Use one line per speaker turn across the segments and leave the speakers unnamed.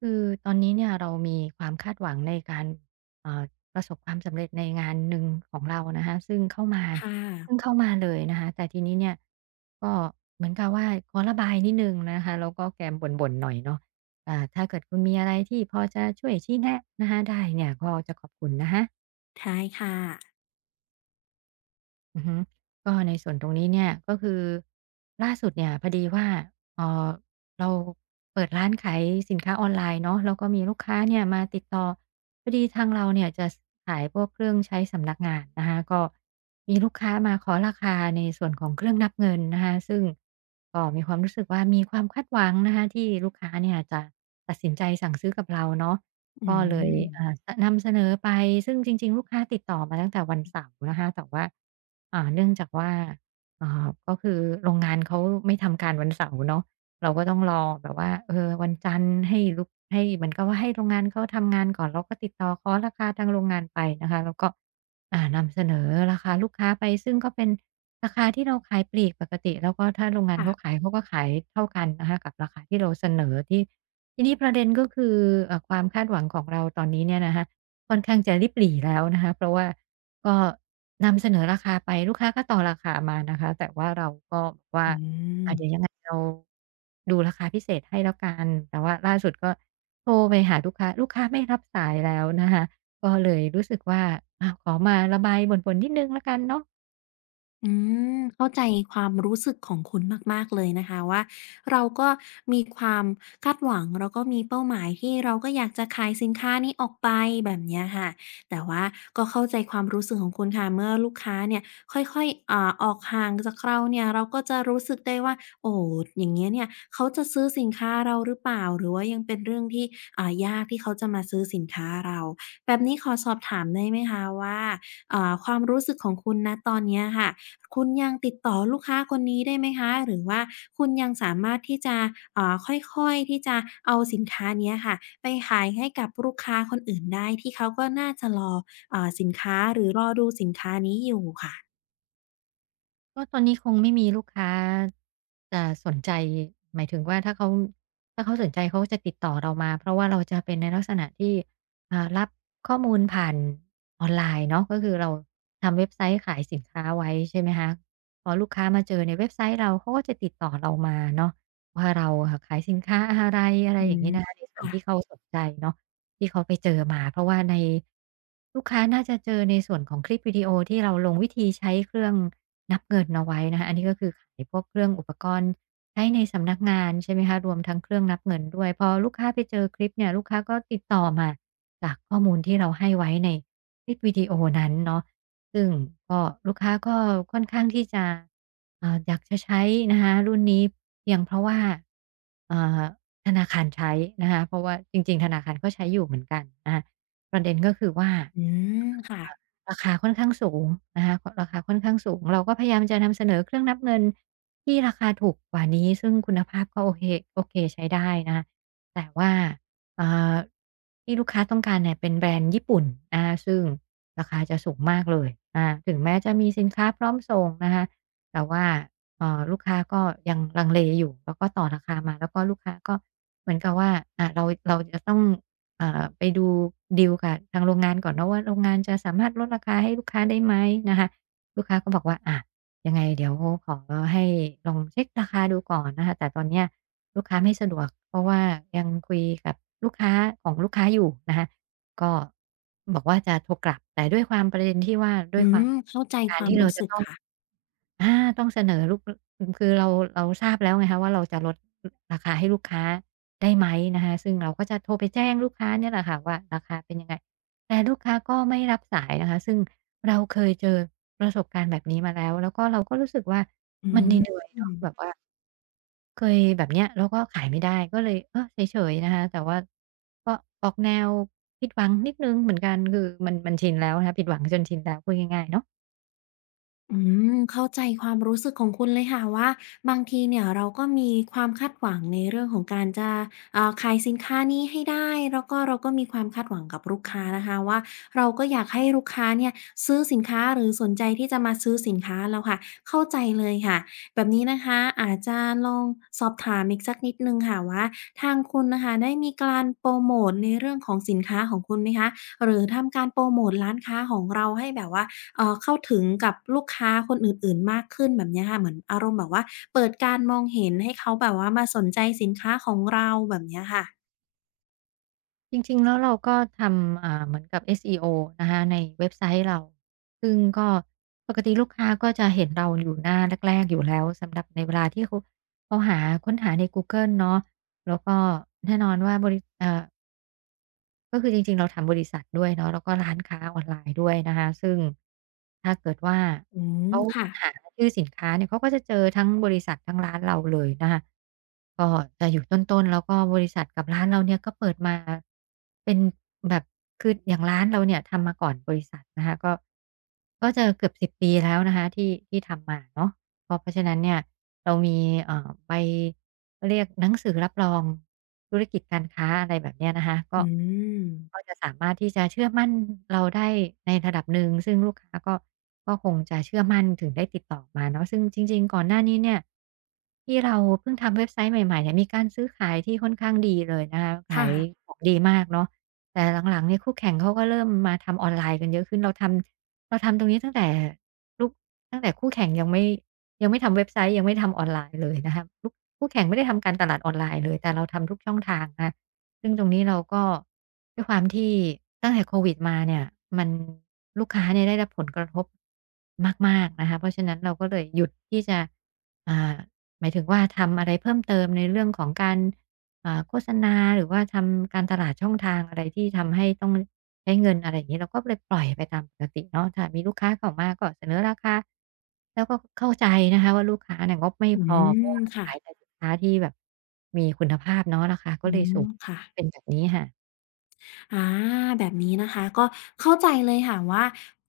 คือตอนนี้เนี่ยเรามีความคาดหวังในการเอ่อประสบความสำเร็จในงานหนึ่งของเรานะคะซึ่งเข้ามา
ค่ะ
ซึ่งเข้ามาเลยนะคะแต่ทีนี้เนี่ยก็เหมือนกับว่าขอเราแกมบ่นๆหน่อยเนาะถ้าเกิดคุณมีอะไรที่พอจะช่วยชี้แนะนะคะได้เนี่ยก็จะขอบคุณนะคะ
ใช่ค่ะ
อือฮึก็ในส่วนตรงนี้เนี่ยก็คือล่าสุดเนี่ยพอดีว่าเอ่อเราเปิดร้านขายสินค้าออนไลน์เนาะแล้วก็มีลูกค้าเนี่ยมาติดต่อพอดีทางเราเนี่ยจะสขายพวกเครื่องใช้สำนักงานนะคะก็มีลูกค้ามาขอราคาในส่วนของเครื่องนับเงินนะคะซึ่งก็มีความรู้สึกว่ามีความคาดหวังนะคะที่ลูกค้าเนี่ยจะตัดสินใจสั่งซื้อกับเราเนาะ
อื
ก็เลย
ม
อ่านำเสนอไปซึ่งจริงๆลูกค้าติดต่อมาตั้งแต่วันเสาร์นะคะแต่ว่าเนื่องจากว่าก็คือโรงงานเขาไม่ทำการวันเสาร์เนาะเราก็ต้องรอแบบว่าเออวันจันทร์ให้ลูกให้เหมือนกับว่าให้โรงงานเขาทำงานก่อนเราก็ติดต่อขอราคาทางโรงงานไปนะคะแล้วก็นำเสนอราคาลูกค้าไปซึ่งก็เป็นราคาที่เราขายปลีกปกติแล้วก็ถ้าโรงงานเขา
ค่ะ
ขายเขาก็ขายเท่ากันนะคะกับราคาที่เราเสนอที่ ทีนี้ประเด็นก็คือความคาดหวังของเราตอนนี้เนี่ยนะคะค่อนข้างจะริบหรี่แล้วนะคะเพราะว่าก็นำเสนอราคาไปลูกค้าก็ต่อราคามานะคะแต่ว่าเราก็บอกว่า
อืม
อ่าจจะเดี๋ยวยังไงเราดูราคาพิเศษให้แล้วกันแต่ว่าล่าสุดก็โทรไปหาลูกค้าลูกค้าไม่รับสายแล้วนะคะก็เลยรู้สึกว่าอ้าวขอมาระบายบ่นๆนิดนึงแล้วกันเนาะ
อืเข้าใจความรู้สึกของคุณมากๆเลยนะคะว่าเราก็มีความคาดหวังแล้วก็มีเป้าหมายที่เราก็อยากจะขายสินค้านี้ออกไปแบบเนี้ยค่ะแต่ว่าก็เข้าใจความรู้สึกของคุณค่ะเมื่อลูกค้าเนี่ยค่อยๆออกห่างจากเราเนี่ยเราก็จะรู้สึกได้ว่าโอ้โฮอย่างเงี้ยเนี่ยเขาจะซื้อสินค้าเราหรือเปล่าหรือว่ายังเป็นเรื่องที่ยากที่เขาจะมาซื้อสินค้าเราแบบนี้ขอสอบถามได้ไหมคะว่าความรู้สึกของคุณณตอนเนี้ยค่ะ คุณยังติดต่อลูกค้าคนนี้ได้ไหมคะหรือว่าคุณยังสามารถที่จะค่อยๆที่จะเอาสินค้าเนี้ยค่ะไปขายให้กับลูกค้าคนอื่นได้ที่เขาก็น่าจะรอสินค้าหรือรอดูสินค้านี้อยู่ค่ะ
ก็ตอนนี้คงไม่มีลูกค้าจะสนใจหมายถึงว่าถ้าเขาสนใจเขาก็จะติดต่อเรามาเพราะว่าเราจะเป็นในลักษณะที่รับข้อมูลผ่านออนไลน์เนาะก็คือเราทำเว็บไซต์ขายสินค้าไว้ใช่ไหมคะพอลูกค้ามาเจอในเว็บไซต์เราเขาก็จะติดต่อเรามาเนาะว่าเราอะขายสินค้าอะไรอะไร
อื
อย่าง
ม
งี้นะคะในส่วน
ค่ะ
ที่เขาสนใจเนาะ ที่เขาไปเจอมาเพราะว่าในลูกค้าน่าจะเจอในส่วนของคลิปวิดีโอที่เราลงวิธีใช้เครื่องนับเงินเอาไว้นะคะอันนี้ก็คือขายพวกเครื่องอุปกรณ์ใช้ในสำนักงานใช่ไหมคะรวมทั้งเครื่องนับเงินด้วยพอลูกค้าไปเจอคลิปเนี่ยลูกค้าก็ติดต่อมาจากข้อมูลที่เราให้ไว้ในคลิปวิดีโอนั้นเนาะ ซึ่งก็ลูกค้าก็ค่อนข้างที่จะอยากจะใช้นะคะรุ่นนี้เพียงเพราะว่าอ่าธนาคารใช้นะคะเพราะว่าจริงๆธนาคารก็ใช้อยู่เหมือนกันนะคะประเด็นก็คือว่า
อืมค่ะ
ราคาค่อนข้างสูงนะคะราคาค่อนข้างสูงเราก็พยายามจะนำเสนอเครื่องนับเงินที่ราคาถูกกว่านี้ซึ่งคุณภาพก็โอเคโอเคใช้ได้นะคะแต่ว่าอ่าที่ลูกค้าต้องการเนี่ยเป็นแบรนด์ญี่ปุ่นนะคะซึ่งราคาจะสูงมากเลยอาถึงแม้จะมีสินค้าพร้อมส่งนะคะแต่ว่าลูกค้าก็ยังลังเลอยู่แล้วก็ต่อราคามาแล้วก็ลูกค้าก็เหมือนกับว่าเราจะต้อง ไปดูดีลกับทางโรงงานก่อนเนาะว่าโรงงานจะสามารถลดราคาให้ลูกค้าได้ไหมนะคะลูกค้าก็บอกว่าอะยังไงเดี๋ยวขอให้ลองเช็กราคาดูก่อนนะคะแต่ตอนเนี้ยลูกค้าไม่สะดวกเพราะว่ายังคุยกับลูกค้าของลูกค้าอยู่นะคะก็บอกว่าจะโทรกลับแต่ด้วยความประเด็นที่ว่าด้ว
อื
ยความ
มเข้าใจ
กา
ค
ร
วาม
ที่เรา
รู้
จะ
สึก
ต้อง
ค่ะ
อาต้องเสนอลูกอมคือเราเราทราบแล้วไงคะว่าเราจะลดอราคาให้ลูกค้าได้ไหมนะคะซึ่งเราก็จะโทรไปแจ้งลูกค้าเนี่ยแหละค่ะว่าราคาเป็นยังไงแต่ลูกค้าก็ไม่รับสายนะคะซึ่งเราเคยเจอแล้วก็เราก็รู้สึกว่า
อื
มันเหนื่อยๆเนาะ
ม
แบบว่าเคยแบบเนี้ยแล้วก็ขายไม่ได้ก็เลยเออเฉยๆนะคะแต่ว่าก็ออกแนวผิดหวังนิดหนึ่งเหมือนกันคือมันชินแล้วนะคะผิดหวังจนชินแล้วพูดง่ายๆเนาะ
อืเข้าใจความรู้สึกของคุณเลยค่ะว่าบางทีเนี่ยเราก็มีความคาดหวังในเรื่องของการจะขายสินค้านี้ให้ได้แล้วก็เราก็มีความคาดหวังกับลูกค้านะคะว่าเราก็อยากให้ลูกค้าเนี่ยซื้อสินค้าหรือสนใจที่จะมาซื้อสินค้าเราค่ะเข้าใจเลยค่ะแบบนี้นะคะอาจจะลองสอบถามอีกสักนิดนึงค่ะว่าทางคุณนะคะได้มีการโปรโมทในเรื่องของสินค้าของคุณไหมคะหรือทำการโปรโมทร้านค้าของเราให้แบบว่า เข้าถึงกับลูกค้าคนอื่นๆมากขึ้นแบบเนี้ยค่ะเหมือนอารมณ์แบบว่าเปิดการมองเห็นให้เขาแบบว่ามาสนใจสินค้าของเราแบบเนี้ยค่ะ
จริงๆแล้วเราก็ทำเหมือนกับ SEO นะคะในเว็บไซต์เรา ซึ่งก็ปกติลูกค้าก็จะเห็นเราอยู่หน้าแรกๆอยู่แล้วสำหรับในเวลาที่เขาหาค้นหาในกูเกิลเนาะแล้วก็แน่นอนว่าบริเอ่อ ก็คือจริงๆเราทำบริษัทด้วยเนาะแล้วก็ร้านค้าออนไลน์ด้วยนะคะซึ่งถ้าเกิดว่า
อืม
เขา
ค่ะ
ค้นหาชื่อสินค้าเนี่ยเขาก็จะเจอทั้งบริษัททั้งร้านเราเลยนะคะก็จะอยู่ต้นๆแล้วก็บริษัทกับร้านเราเนี่ยก็เปิดมาเป็นแบบคืออย่างร้านเราเนี่ยทำมาก่อนบริษัทนะคะก็จะเกือบสิบปีแล้วนะคะที่ทำมาเนาะ เพราะฉะนั้นเนี่ยเรามีเอ่อใบเรียกหนังสือรับรองธุรกิจการค้าอะไรแบบเนี้ยนะคะก็
อืม
ก็จะสามารถที่จะเชื่อมั่นเราได้ในระดับหนึ่งซึ่งลูกค้าก็คงจะเชื่อมั่นถึงได้ติดต่อมาเนาะซึ่งจริงๆก่อนหน้านี้เนี่ยที่เราเพิ่งทำเว็บไซต์ใหม่ๆเนี่ยมีการซื้อขายที่ค่อนข้างดีเลยนะคะขา
ค่ะ
ยของดีมากเนาะแต่หลังๆเนี่ยคู่แข่งเขาก็เริ่มมาทำออนไลน์กันเยอะขึ้นเราทำตรงนี้ตั้งแต่ลูกตั้งแต่คู่แข่งยังไม่ ทำเว็บไซต์ยังไม่ทำออนไลน์เลยนะคะลกคู่แข่งไม่ได้ทำการตลาดออนไลน์เลยแต่เราทำทุกช่องทางนะคะซึ่งตรงนี้เราก็ด้วยความที่ตั้งแต่โควิดมาเนี่ยมันลูกค้าเนี่ยได้รับผลกระทบมากๆนะคะเพราะฉะนั้นเราก็เลยหยุดที่จะอ่าหมายถึงว่าทำอะไรเพิ่มเติมในเรื่องของการ โฆษณาหรือว่าทำการตลาดช่องทางอะไรที่ทำให้ต้องใช้เงินอะไรอย่างงี้เราก็เลยปล่อยไปตามปกติเนาะถ้ามีลูกค้าเข้ามาก็เสนอราคาแล้วก็เข้าใจนะคะว่าลูกค้าเนี่ยงบไม่
อื
พอเพราะ
ม
ว่าเรา
ค่ะ
ขายแต่สินค้าที่แบบมีคุณภาพเนาะราคาก็
อื
เลยสู
ม
ง
ค่ะ
เป็นแบบนี้ค่ะ
อาแบบนี้นะคะก็เข้าใจเลยค่ะว่า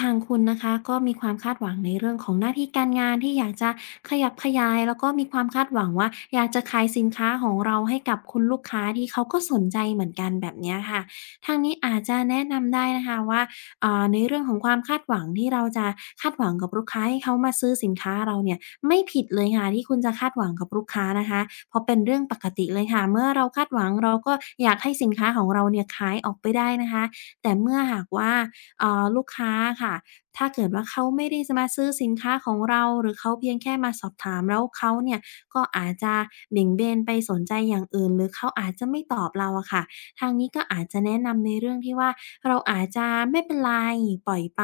ทางคุณนะคะก็มีความคาดหวังในเรื่องของหน้าที่การงานที่อยากจะขยับขยายแล้วก็มีความคาดหวังว่าอยากจะขายสินค้าของเราให้กับคุณลูกค้าที่เขาก็สนใจเหมือนกันแบบเนี้ยค่ะทางนี้อาจจะแนะนำได้นะคะว่าในเรื่องของความคาดหวังที่เราจะคาดหวังกับลูกค้าให้เขามาซื้อสินค้าเราเนี่ย ไม่ผิดเลยค่ะที่คุณจะคาดหวังกับลูกค้านะคะเพราะเป็นเรื่องปกติเลยค่ะเมื่อเราคาดหวังเราก็อยากให้สินค้าของเราเนี่ยขายออกไปได้นะคะแต่เมื่อหากว่าลูกค้าค่ะถ้าเกิดว่าเขาไม่ได้จะมาซื้อสินค้าของเราหรือเขาเพียงแค่มาสอบถามแล้วเขาเนี่ยก็อาจจะเบี่ยงเบนไปสนใจอย่างอื่นหรือเขาอาจจะไม่ตอบเราอะค่ะทางนี้ก็อาจจะแนะนำในเรื่องที่ว่าเราอาจจะไม่เป็นไรปล่อยไป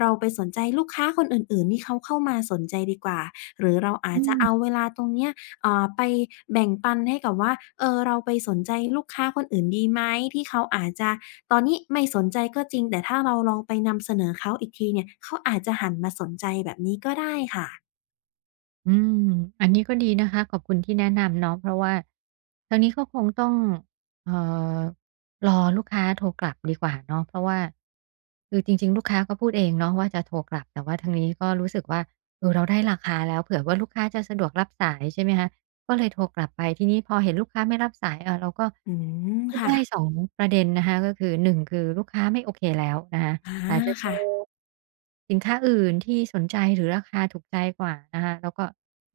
เราไปสนใจลูกค้าคนอื่นๆที่เขาเข้ามาสนใจดีกว่า หรือเราอาจ
อื
จะ
ม
เอาเวลาตรงเนี้ยไปแบ่งปันให้กับว่าเออเราไปสนใจลูกค้าคนอื่นดีไหมที่เขาอาจจะตอนนี้ไม่สนใจก็จริงแต่ถ้าเราลองไปนำเสนอเขาอีกทีเนี่ยเขาอาจจะหันมาสนใจแบบนี้ก็ได้ค่ะ
อืมอันนี้ก็ดีนะคะขอบคุณที่แนะนำเนาะเพราะว่าทางนี้ก็คงต้องเอ่อรอลูกค้าโทรกลับดีกว่าเนาะเพราะว่าคือจริงๆลูกค้าก็พูดเองเนาะว่าจะโทรกลับแต่ว่าทางนี้ก็รู้สึกว่าเออเราได้ราคาแล้วเผื่อว่าลูกค้าจะสะดวกรับสายใช่ไหมคะก็เลยโทรกลับไปทีนี้พอเห็นลูกค้าไม่รับสายเออเราก็
อืม
คิด
ค่ะ
ได้สองประเด็นนะคะก็คือหนึ่งคือลูกค้าไม่โอเคแล้วนะคะ
อา
อาจจะเจอ
ค่ะ
สินค้าอื่นที่สนใจหรือราคาถูกใจกว่านะคะแล้วก็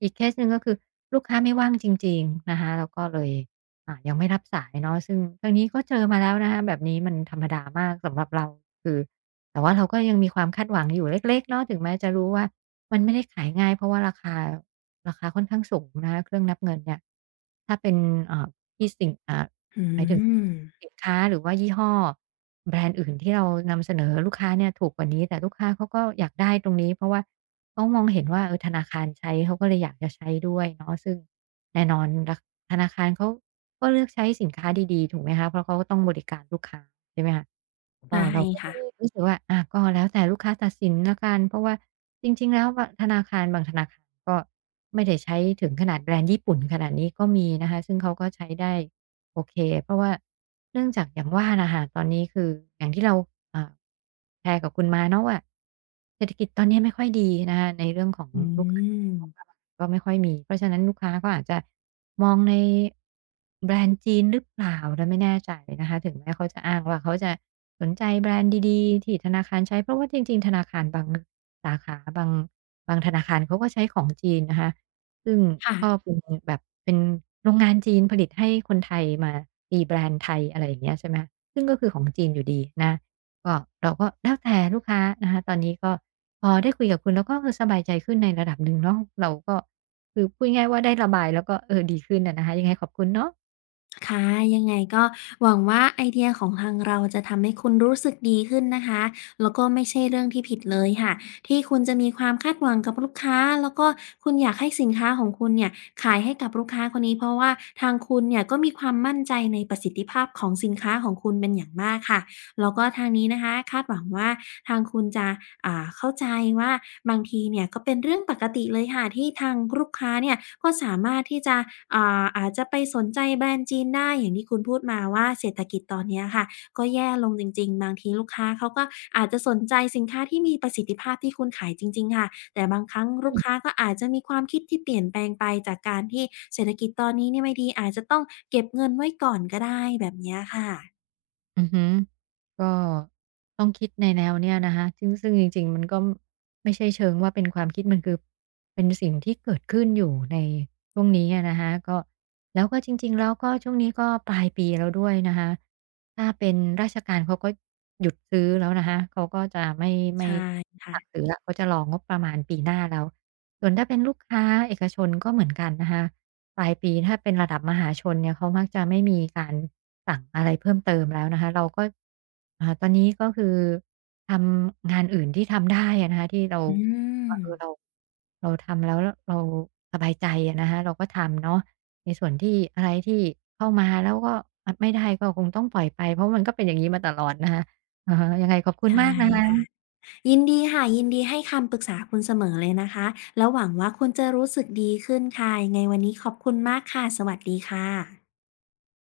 อีกเคสหนึ่งก็คือลูกค้าไม่ว่างจริงๆนะคะแล้วก็เลยยังไม่รับสายเนาะซึ่งทางนี้ก็เจอมาแล้วนะคะแบบนี้มันธรรมดามากสำหรับเราคือแต่ว่าเราก็ยังมีความคาดหวังอยู่เล็กๆเนาะถึงแม้จะรู้ว่ามันไม่ได้ขายง่ายเพราะว่าราคาค่อนข้างสูงนะคะเครื่องนับเงินเนี่ยถ้าเป็นเอ่อที่สิ่งอ่า
อื
หมายถึง
ม
สินค้าหรือว่ายี่ห้อแบรนด์อื่นที่เรานำเสนอลูกค้าเนี่ยถูกกว่านี้แต่ลูกค้าเขาก็อยากได้ตรงนี้เพราะว่าเขามองเห็นว่าเออธนาคารใช้เขาก็เลยอยากจะใช้ด้วยเนาะซึ่งแน่นอนธนาคารเขาก็เลือกใช้สินค้าดีๆถูกไหมคะเพราะเขาก็ต้องบริการลูกค้าใช่ไหมคะก็
ใช่
เราก็เล
ค่ะ
ยรู้สึกว่าอาก็แล้วแต่ลูกค้าตัดสินแล้วกันเพราะว่าจริงๆแล้วธนาคารบางธนาคารก็ไม่ได้ใช้ถึงขนาดแบรนด์ญี่ปุ่นขนาดนี้ก็มีนะคะซึ่งเขาก็ใช้ได้ โอเคเพราะว่าเนื่องจากอย่างว่านะคะตอนนี้คืออย่างที่เราอ่าแชร์กับคุณมาเนาะว่าเศรษฐกิจตอนนี้ไม่ค่อยดีนะคะในเรื่องของ
อื
ลูกค้าเนี่ยงบป
ม
ระมาณก็ไม่ค่อยมีเพราะฉะนั้นลูกค้าก็อาจจะมองในแบรนด์จีนหรือเปล่าเราไม่แน่ใจนะคะถึงแม้เขาจะอ้างว่าเขาจะสนใจแบรนด์ดีๆที่ธนาคารใช้เพราะว่าจริงๆธนาคารบางสาขาบางธนาคารเขาก็ใช้ของจีนนะคะ ซึ่ง
ค่ะ
ก็เป็นแบบเป็นโรงงานจีนผลิตให้คนไทยมาตีแบรนด์ไทยอะไรอย่างเงี้ยใช่ไหมคะซึ่งก็คือของจีนอยู่ดีนะก็เราก็แล้วแต่ลูกค้านะคะตอนนี้ก็พอได้คุยกับคุณแล้วก็เออสบายใจขึ้นในระดับหนึ่งเนาะเราก็คือพูดง่ายๆว่าได้ระบายแล้วก็เออดีขึ้นอะนะคะยังไงขอบคุณเนาะ
ค่ะยังไงก็หวังว่าไอเดียของทางเราจะทำให้คุณรู้สึกดีขึ้นนะคะแล้วก็ไม่ใช่เรื่องที่ผิดเลยค่ะที่คุณจะมีความคาดหวังกับลูกค้าแล้วก็คุณอยากให้สินค้าของคุณเนี่ยขายให้กับลูกค้าคนนี้เพราะว่าทางคุณเนี่ยก็มีความมั่นใจในประสิทธิภาพของสินค้าของคุณเป็นอย่างมากค่ะ แล้วก็ทางนี้นะคะคาดหวังว่าทางคุณจะเข้าใจว่าบางทีเนี่ยก็เป็นเรื่องปกติเลยค่ะที่ทางลูกค้าเนี่ยก็สามารถที่จะอาจจะไปสนใจแบรนด์จีนได้อย่างที่คุณพูดมาว่าเศรษฐกิจตอนเนี้ยค่ะก็แย่ลงจริงๆบางทีลูกค้าเขาก็อาจจะสนใจสินค้าที่มีประสิทธิภาพที่คุณขายจริงๆค่ะแต่บางครั้งลูกค้าก็อาจจะมีความคิดที่เปลี่ยนแปลงไปจากการที่เศรษฐกิจตอนนี้เนี่ยไม่ดีอาจจะต้องเก็บเงินไว้ก่อนก็ได้แบบเนี้ยค่ะ
อือฮึ ก็ต้องคิดในแนวเนี้ยนะคะซึ่งจริงๆมันก็ไม่ใช่เชิงว่าเป็นความคิดมันคือเป็นสิ่งที่เกิดขึ้นอยู่ในช่วงนี้อะนะคะก็แล้วก็จริงๆแล้วก็ช่วงนี้ก็ปลายปีแล้วด้วยนะคะถ้าเป็นราชการเขาก็หยุดซื้อแล้วนะคะเขาก็จะไม่ไม่
ใช่
ไม่สั่ง
ค่ะ
ซื้อแล้วเขาจะรองบประมาณปีหน้าแล้วส่วนถ้าเป็นลูกค้าเอกชนก็เหมือนกันนะคะ ปลายปีถ้าเป็นระดับมหาชนเนี่ยเขามักจะไม่มีการสั่งอะไรเพิ่มเติมแล้วนะคะเราก็ตอนนี้ก็คือทำงานอื่นที่ทำได้อะนะคะที่เรา
อืม
ว่าเออเราทำแล้วแล้วเราสบายใจอะนะคะเราก็ทำเนาะในส่วนที่อะไรที่เข้ามาแล้วก็อะไม่ได้ก็คงต้องปล่อยไปเพราะมันก็เป็นอย่างงี้มาตลอดนะคะอะฮะยังไงขอบคุณ
ใช่
มากนะ
ค่ะ
คะ
ยินดีค่ะยินดีให้คำปรึกษาคุณเสมอเลยนะคะแล้วหวังว่าคุณจะรู้สึกดีขึ้นค่ะยังไงวันนี้ขอบคุณมากค่ะสวัสดีค่ะ